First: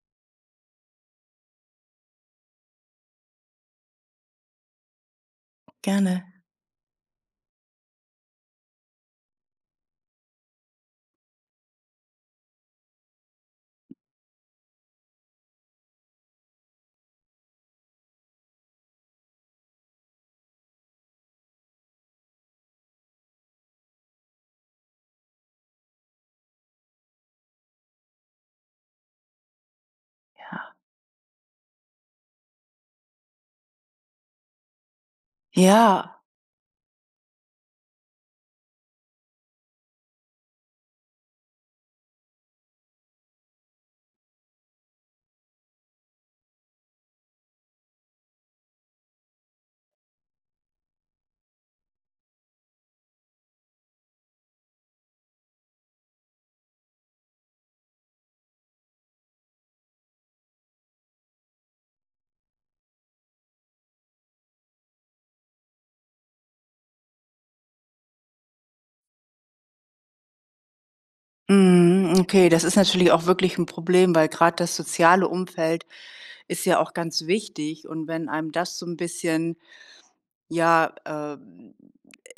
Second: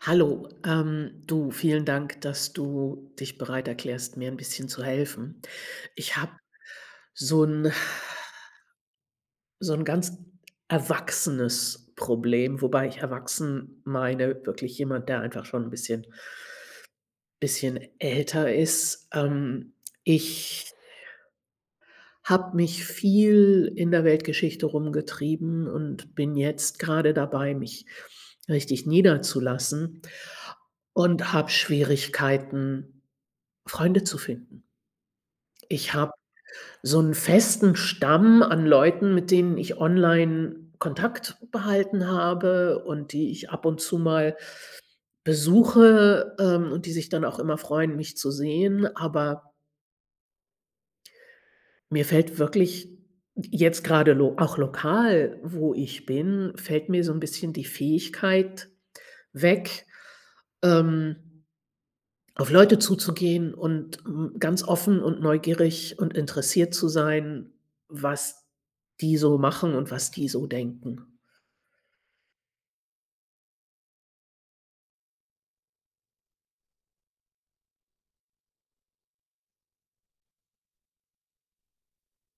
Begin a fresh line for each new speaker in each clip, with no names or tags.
Hallo, du, vielen Dank, dass du dich bereit erklärst, mir ein bisschen zu helfen. Ich
Gerne.
habe so ein so ein ganz erwachsenes Problem, wobei ich erwachsen meine wirklich jemand, der einfach schon ein bisschen älter ist. Ich habe mich viel in der Weltgeschichte rumgetrieben und bin jetzt gerade dabei, mich richtig niederzulassen und habe Schwierigkeiten Freunde zu finden. Ich habe
Ja,
so einen festen Stamm an Leuten, mit denen ich online Kontakt behalten habe und die ich ab und zu mal besuche, und die sich dann auch immer freuen, mich zu sehen. Aber mir fällt wirklich jetzt gerade lo auch lokal, wo ich bin, fällt mir so 'n bisschen die Fähigkeit weg, ähm auf Leute zuzugehen und m ganz offen und neugierig und interessiert zu sein, was die so machen und was die so denken.
mhm, okay, das ist natürlich auch wirklich ein Problem, weil gerade das soziale Umfeld ist ja auch ganz wichtig und wenn einem das so ein bisschen, ja,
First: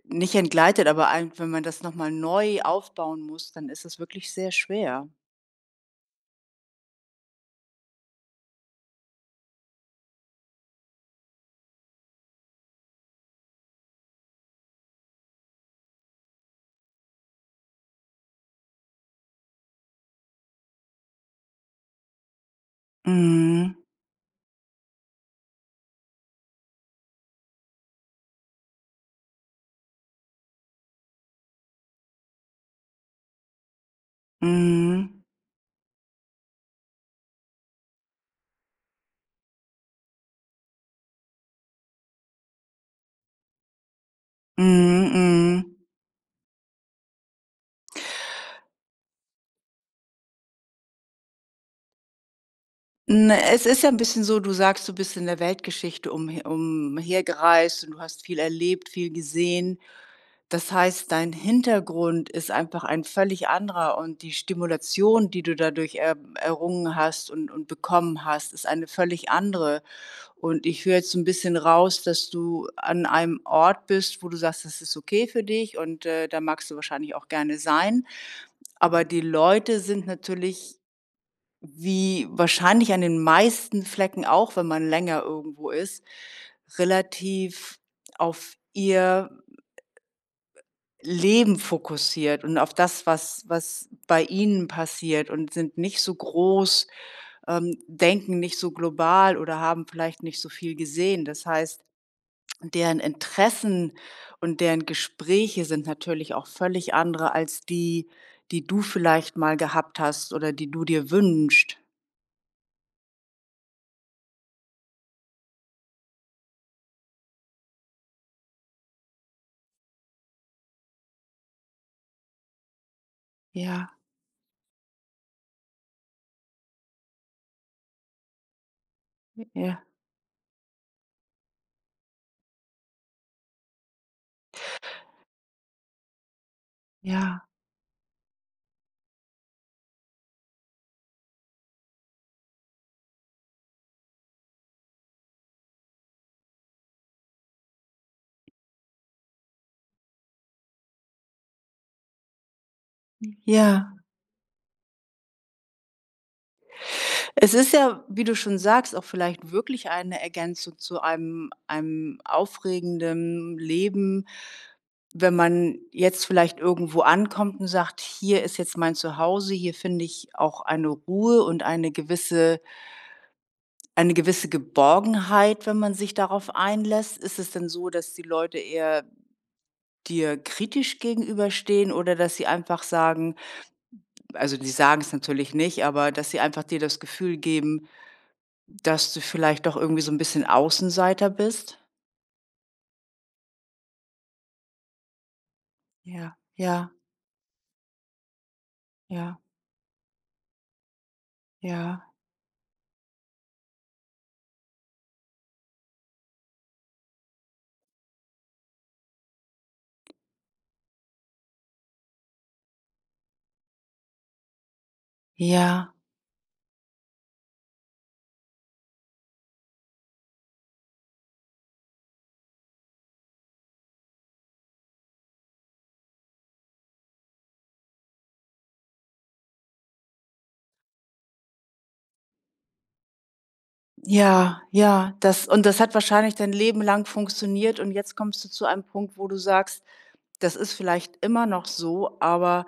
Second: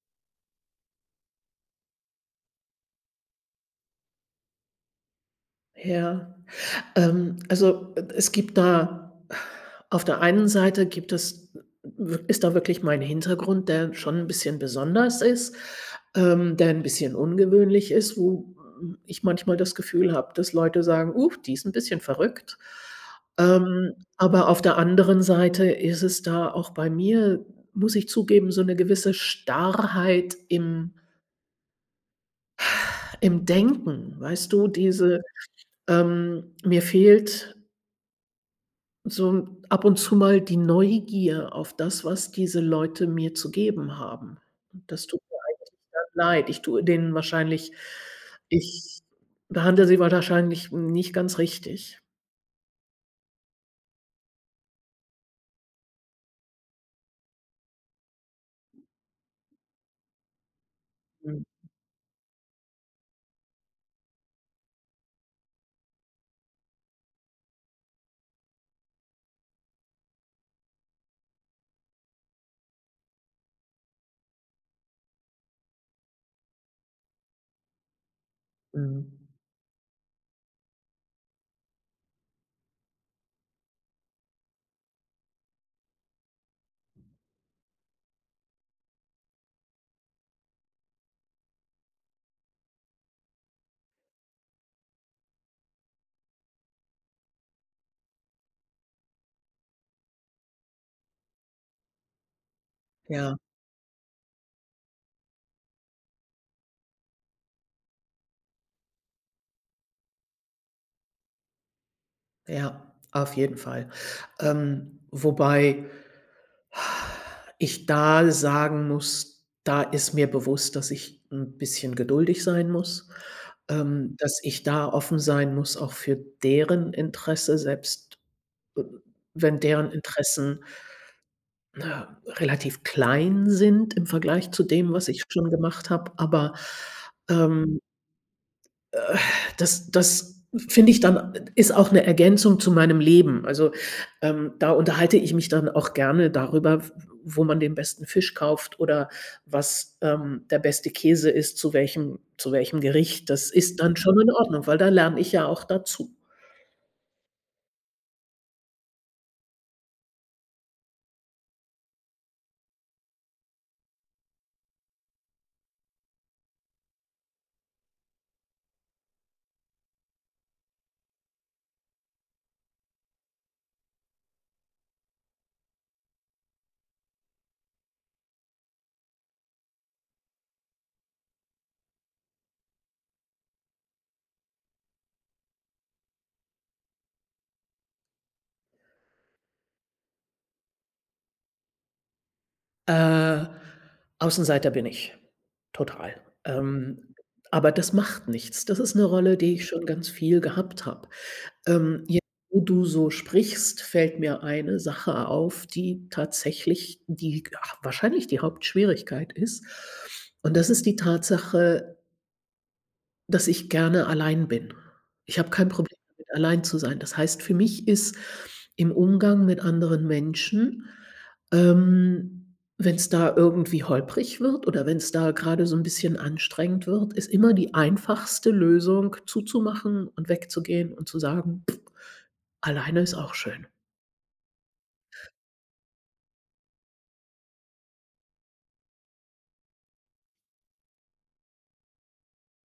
nicht entgleitet, aber ein wenn man das noch mal neu aufbauen muss, dann ist es wirklich sehr schwer.
Ja. Also, es gibt da auf der einen Seite gibt es ist da wirklich mein Hintergrund, der schon ein bisschen besonders ist, der ein bisschen ungewöhnlich ist, wo ich manchmal das Gefühl habe, dass Leute sagen: die ist ein bisschen verrückt.“
Mhm.
Ähm, aber auf der anderen Seite ist es da auch bei mir, muss ich zugeben, so eine gewisse Starrheit im Denken, weißt du? Diese,
Mhm.
ähm mir fehlt so ab und zu mal die Neugier auf das, was diese Leute mir zu geben haben. Und
Mhm.
das tut mir
Mhm.
eigentlich dann leid. Ich behandle sie wahrscheinlich nicht ganz richtig.
Hm, es ist ja ein bisschen so, du sagst, du bist in der Weltgeschichte umhergereist und du hast viel erlebt, viel gesehen. Das heißt, dein
Mhm,
Hintergrund ist einfach ein völlig anderer und die Stimulation, die du dadurch er errungen hast und bekommen hast, ist eine völlig andere. Und ich höre jetzt so 'n bisschen raus, dass du an einem Ort bist, wo du sagst, das ist okay für dich und, da magst du wahrscheinlich auch gerne sein. Aber die
mhm.
Leute sind natürlich wie wahrscheinlich an den meisten Flecken auch, wenn man länger irgendwo ist, relativ auf ihr Leben fokussiert und auf das, was bei ihnen passiert und sind nicht so groß, denken nicht so global oder haben vielleicht nicht so viel gesehen. Das heißt, deren
Ja,
Interessen und deren Gespräche sind natürlich auch völlig andere als die, die du vielleicht mal gehabt hast oder die du dir wünschst.
ja, auf jeden Fall. Wobei ich da sagen muss, da ist mir bewusst, dass ich ein bisschen geduldig sein muss,
Ja,
dass ich da offen sein muss auch für deren Interesse, selbst, äh, wenn
ja.
deren Interessen, na, relativ klein sind im Vergleich zu dem, was ich schon gemacht habe. Aber,
Ja,
ähm das finde ich dann ist auch eine Ergänzung zu meinem Leben. Also, da unterhalte ich mich dann auch gerne darüber, wo man den besten Fisch kauft oder was, der beste Käse ist, zu welchem Gericht. Das ist
ja.
dann schon in Ordnung, weil da lerne ich ja auch dazu.
Es ist ja, wie du schon sagst, auch vielleicht wirklich eine Ergänzung zu einem aufregenden Leben, wenn man jetzt vielleicht irgendwo ankommt und sagt: „Hier ist jetzt mein Zuhause, hier finde ich auch eine Ruhe und eine gewisse Geborgenheit“, wenn man sich darauf einlässt. Ist es denn so, dass die Leute eher dir kritisch gegenüberstehen oder dass sie einfach sagen, also, die sagen es natürlich nicht, aber dass sie einfach dir das Gefühl geben, dass du vielleicht doch irgendwie so ein bisschen Außenseiter bist?
Äh, Außenseiter bin ich, total.
Ja, ja,
Ähm, aber das macht nichts. Das ist eine Rolle,
ja,
die ich schon ganz viel gehabt habe.
ja,
Jetzt, wo du so sprichst, fällt mir eine Sache auf, die tatsächlich die ha wahrscheinlich die Hauptschwierigkeit ist. Und das ist die Tatsache, dass ich gerne allein bin. Ich habe kein
ja,
Problem damit, allein zu sein. Das heißt, für mich ist im Umgang mit anderen Menschen, wenn es da irgendwie holprig wird oder wenn es da gerade so ein bisschen anstrengend wird, ist immer die einfachste Lösung zuzumachen und wegzugehen und zu sagen: Alleine ist auch schön.
ja, ja. Das, und das hat wahrscheinlich dein Leben lang funktioniert, und jetzt kommst du zu einem Punkt, wo du sagst: „Das ist vielleicht immer noch so, aber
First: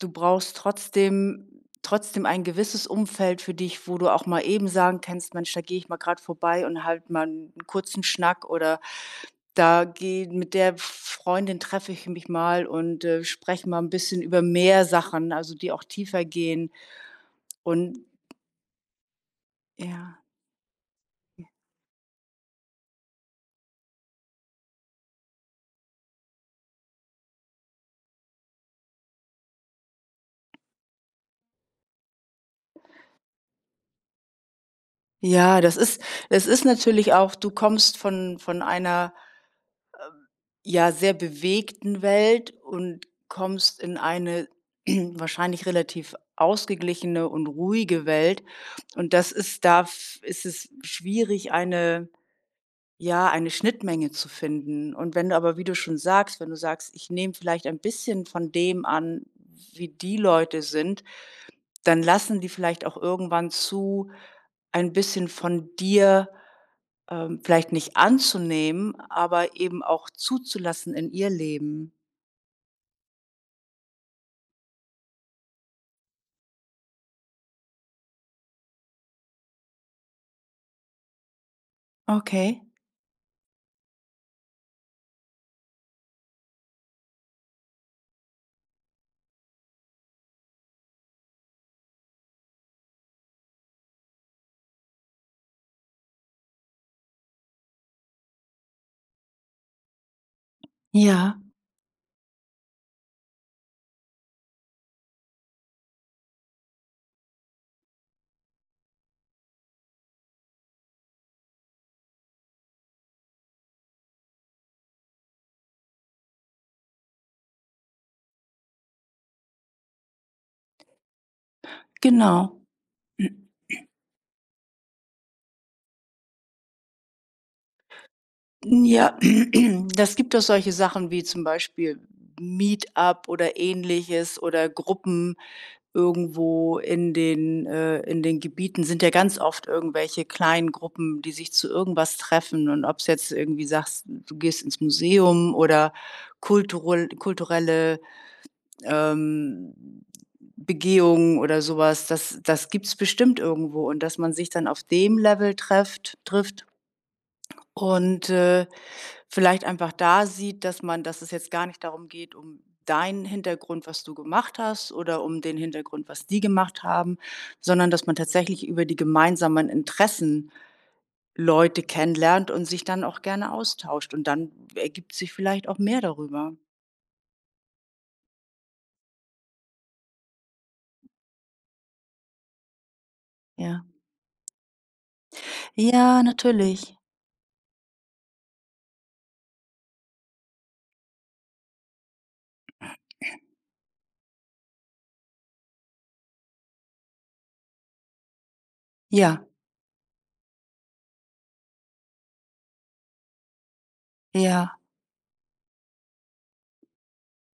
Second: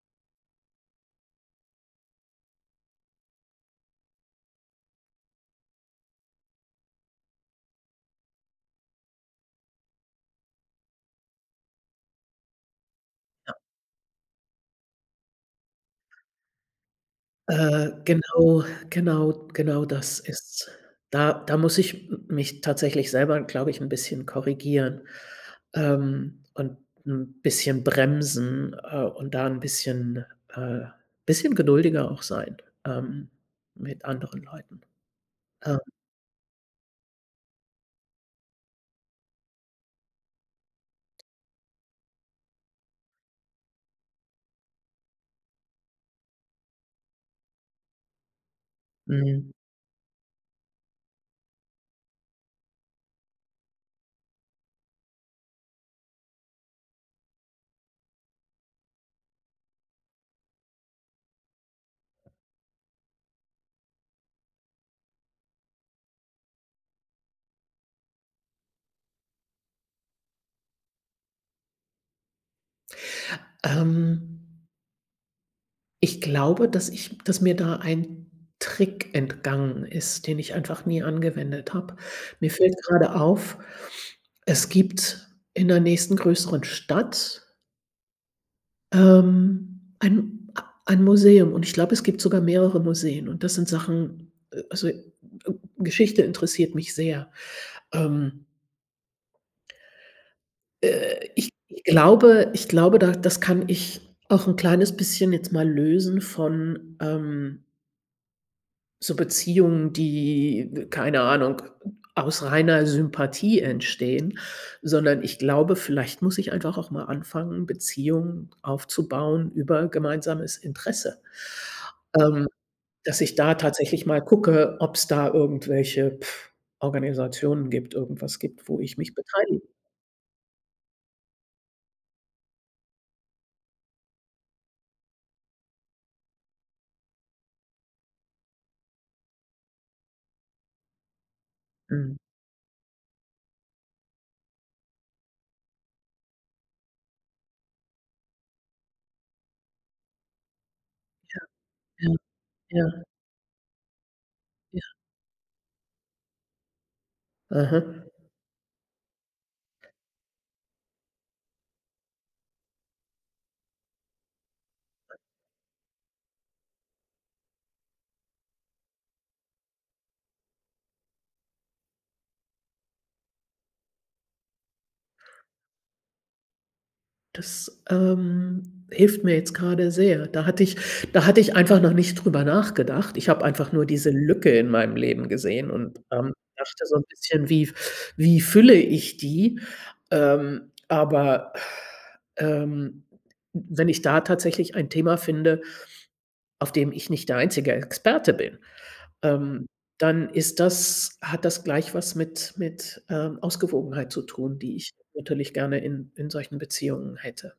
du brauchst trotzdem ein gewisses Umfeld für dich, wo du auch mal eben sagen kannst: ‚Mensch, da gehe ich mal gerade vorbei und halt mal einen kurzen Schnack, oder da gehe mit der Freundin treffe ich mich mal und, spreche mal ein bisschen über mehr Sachen, also, die auch tiefer gehen.
Äh,
Und
genau, genau das
ja.
ist... Da muss ich m mich tatsächlich selber, glaube ich, 'n bisschen korrigieren, und 'n bisschen bremsen, und da 'n bisschen äh, bisschen geduldiger auch sein, ähm, mit anderen Leuten.
Ja, das
Ähm,
ist natürlich auch du kommst von einer, ja, sehr bewegten Welt und kommst in eine wahrscheinlich relativ ausgeglichene und ruhige Welt. Und das
mhm.
ist da f ist es schwierig, eine Ja, eine Schnittmenge zu finden. Und wenn du aber, wie du schon sagst, wenn du sagst: „Ich nehme vielleicht ein bisschen von dem an, wie die Leute sind“, dann lassen die vielleicht auch irgendwann zu, ein bisschen von dir, vielleicht nicht anzunehmen, aber eben auch zuzulassen in ihr Leben.
Ähm ich glaube, dass mir da ein Trick entgangen ist, den ich einfach nie angewendet habe. Mir
Okay,
fällt gerade auf, es gibt in der nächsten größeren Stadt, ähm, ein ein Museum und ich glaube, es gibt sogar mehrere Museen und das sind Sachen also, Geschichte interessiert mich sehr. Ähm,
ja,
ich glaube, da das kann ich auch ein kleines bisschen jetzt mal lösen von, so Beziehungen, die, keine Ahnung, aus reiner Sympathie entstehen, sondern ich glaube, vielleicht muss ich einfach auch mal anfangen, Beziehungen aufzubauen über gemeinsames Interesse. Ähm,
genau.
dass ich da tatsächlich mal gucke, ob es da irgendwelche, Organisationen gibt, irgendwas gibt, wo ich mich
Ja,
beteilige.
das gibt doch solche Sachen wie zum Beispiel Meetup oder Ähnliches, oder Gruppen irgendwo in den Gebieten sind ja ganz oft irgendwelche kleinen Gruppen, die sich zu irgendwas
Mhm.
treffen. Und ob es jetzt irgendwie sagst, du gehst ins Museum oder kulturelle, ähm, Begehungen oder
Ja,
sowas, was, das
ja,
gibt's bestimmt irgendwo. Und dass man sich dann auf
ja.
dem Level trefft trifft
Aha.
und, vielleicht einfach da sieht, dass man dass es jetzt gar nicht darum geht, um deinen Hintergrund, was du gemacht hast, oder um den Hintergrund, was die gemacht haben, sondern dass man tatsächlich über die gemeinsamen Interessen Leute kennenlernt und sich dann auch gerne austauscht, und dann ergibt sich vielleicht auch mehr darüber.
Das, hilft mir jetzt gerade sehr. Da hatte ich einfach noch nicht drüber nachgedacht. Ich habe einfach
Ja.
nur diese Lücke in meinem Leben gesehen und,
Ja,
dachte so
natürlich.
ein bisschen: „Wie wie fülle ich die?“ Ähm, aber, ähm, wenn ich da tatsächlich ein Thema finde, auf dem ich nicht der einzige Experte bin,
Ja,
ähm, dann ist das hat das gleich was mit mit Ausgewogenheit zu tun, die
ja.
ich natürlich gerne in solchen Beziehungen hätte.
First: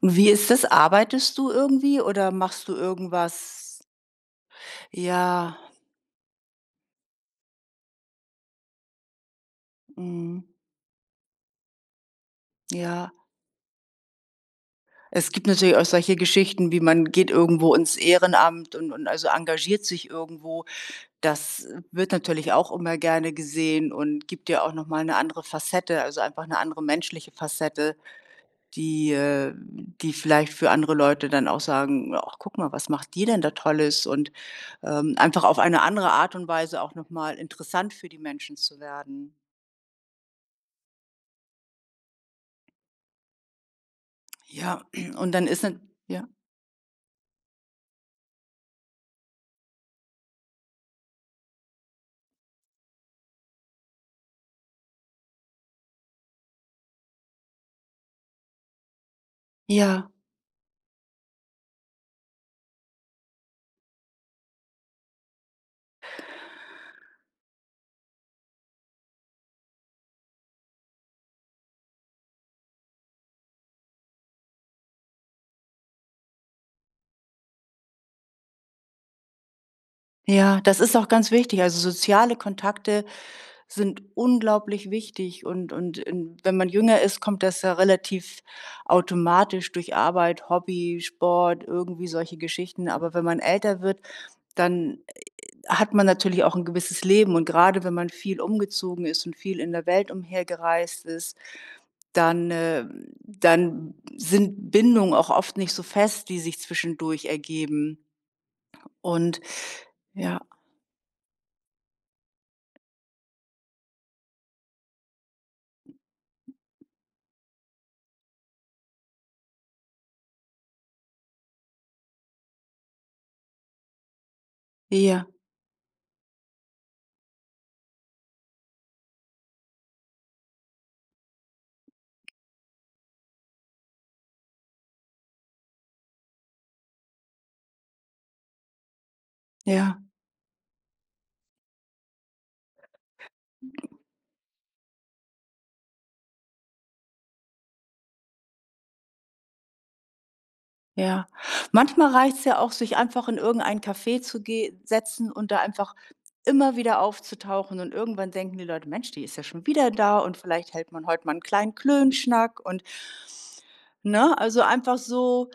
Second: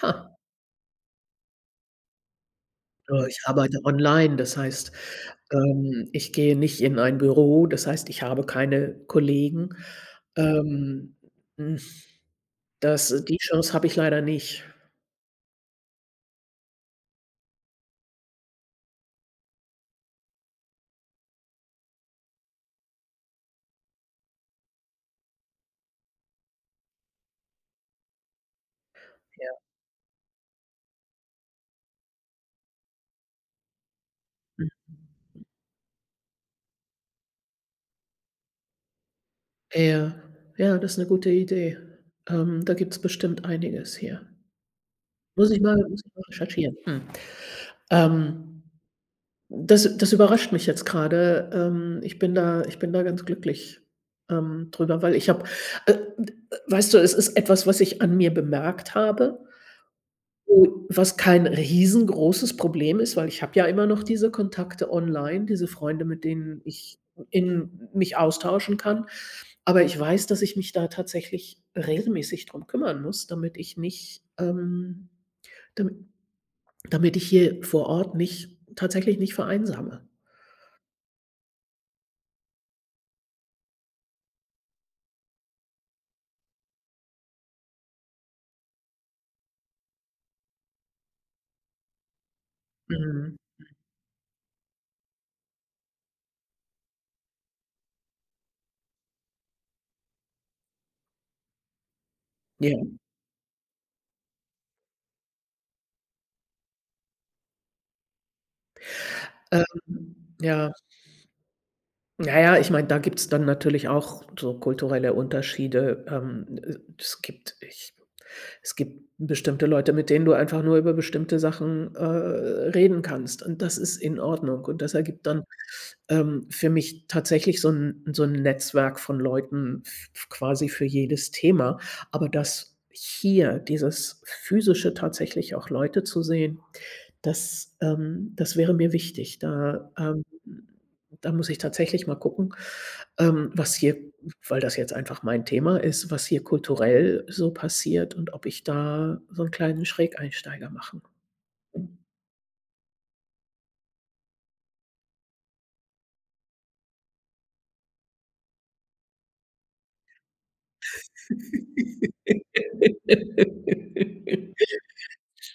Und wie
Ha.
ist das? Arbeitest du irgendwie oder machst du
Ich
irgendwas?
arbeite online, das heißt,
Ja,
ich gehe nicht in ein Büro, das heißt, ich habe keine Kollegen.
mhm,
Ähm, hm,
ja.
das, die Chance habe ich leider nicht.
Es gibt natürlich auch solche Geschichten, wie man geht irgendwo ins Ehrenamt und also engagiert sich irgendwo. Das wird natürlich auch immer gerne gesehen und gibt ja auch noch mal 'ne andere Facette, also einfach eine andere menschliche Facette, die
Ja.
die vielleicht für andere Leute dann auch sagen: „Ach, guck mal, was macht die denn da Tolles?“ Und,
Hm,
einfach auf eine andere Art und Weise auch noch mal interessant für die Menschen zu werden.
ja. Ja, das ist 'ne gute Idee. Da gibt's bestimmt einiges hier.
Ja, und dann ist dann
Muss ich mal
ja?
recherchieren. Hm. Ähm, das überrascht mich jetzt grade. Ich bin da ganz glücklich, drüber, weil ich habe d weißt du, es ist etwas, was ich an mir bemerkt habe.
Ja.
Oh, was kein riesengroßes Problem ist, weil ich habe ja immer noch diese Kontakte online, diese Freunde, mit denen ich in mich austauschen kann. Aber ich weiß, dass ich mich da tatsächlich regelmäßig drum kümmern muss, damit ich nicht, damit damit ich hier vor Ort nicht tatsächlich nicht vereinsame.
Ja, das ist auch ganz wichtig. Also soziale Kontakte sind unglaublich wichtig, und in wenn man jünger ist, kommt das ja relativ automatisch durch Arbeit, Hobby, Sport, irgendwie solche Geschichten. Aber wenn
Mhm.
man älter wird, dann hat man natürlich auch ein gewisses Leben, und gerade wenn man viel umgezogen ist und viel in der Welt umhergereist ist, dann,
Ja.
dann sind Bindungen auch oft nicht so fest, die sich zwischendurch ergeben und ja,
Ja. Na ja, ich meine, da gibt's dann natürlich auch so kulturelle Unterschiede. Es gibt bestimmte Leute, mit denen du einfach nur über bestimmte Sachen, reden kannst und das ist in Ordnung und das
ja,
ergibt dann, für mich tatsächlich so 'n Netzwerk von Leuten f quasi für jedes Thema. Aber das hier, dieses Physische, tatsächlich auch Leute zu sehen, das das wäre mir wichtig.
ja.
Da muss ich tatsächlich mal gucken, was hier, weil das jetzt einfach mein Thema ist, was hier kulturell so passiert und ob ich da so einen kleinen Schrägeinsteiger machen.
Ja. Manchmal reicht's ja auch, sich einfach in irgendein Café zu ge setzen und da einfach immer wieder aufzutauchen, und irgendwann denken die Leute: „Mensch, die ist ja schon wieder da, und vielleicht hält man heute mal einen kleinen Klönschnack“ und, ne? Also, einfach so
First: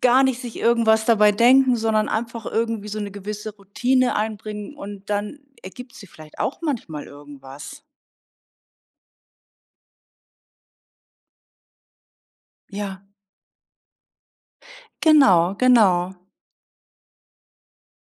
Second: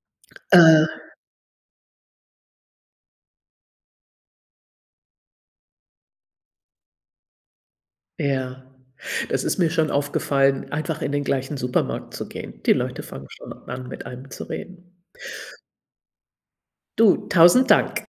gar nicht sich
Äh,
irgendwas dabei denken, sondern einfach irgendwie so eine gewisse Routine einbringen, und dann ergibt sie vielleicht auch manchmal irgendwas.
ja. Das ist mir schon aufgefallen, einfach in den gleichen Supermarkt zu gehen. Die Leute
Ja,
fangen schon an, mit einem zu reden.
genau, genau.
Du, tausend Dank.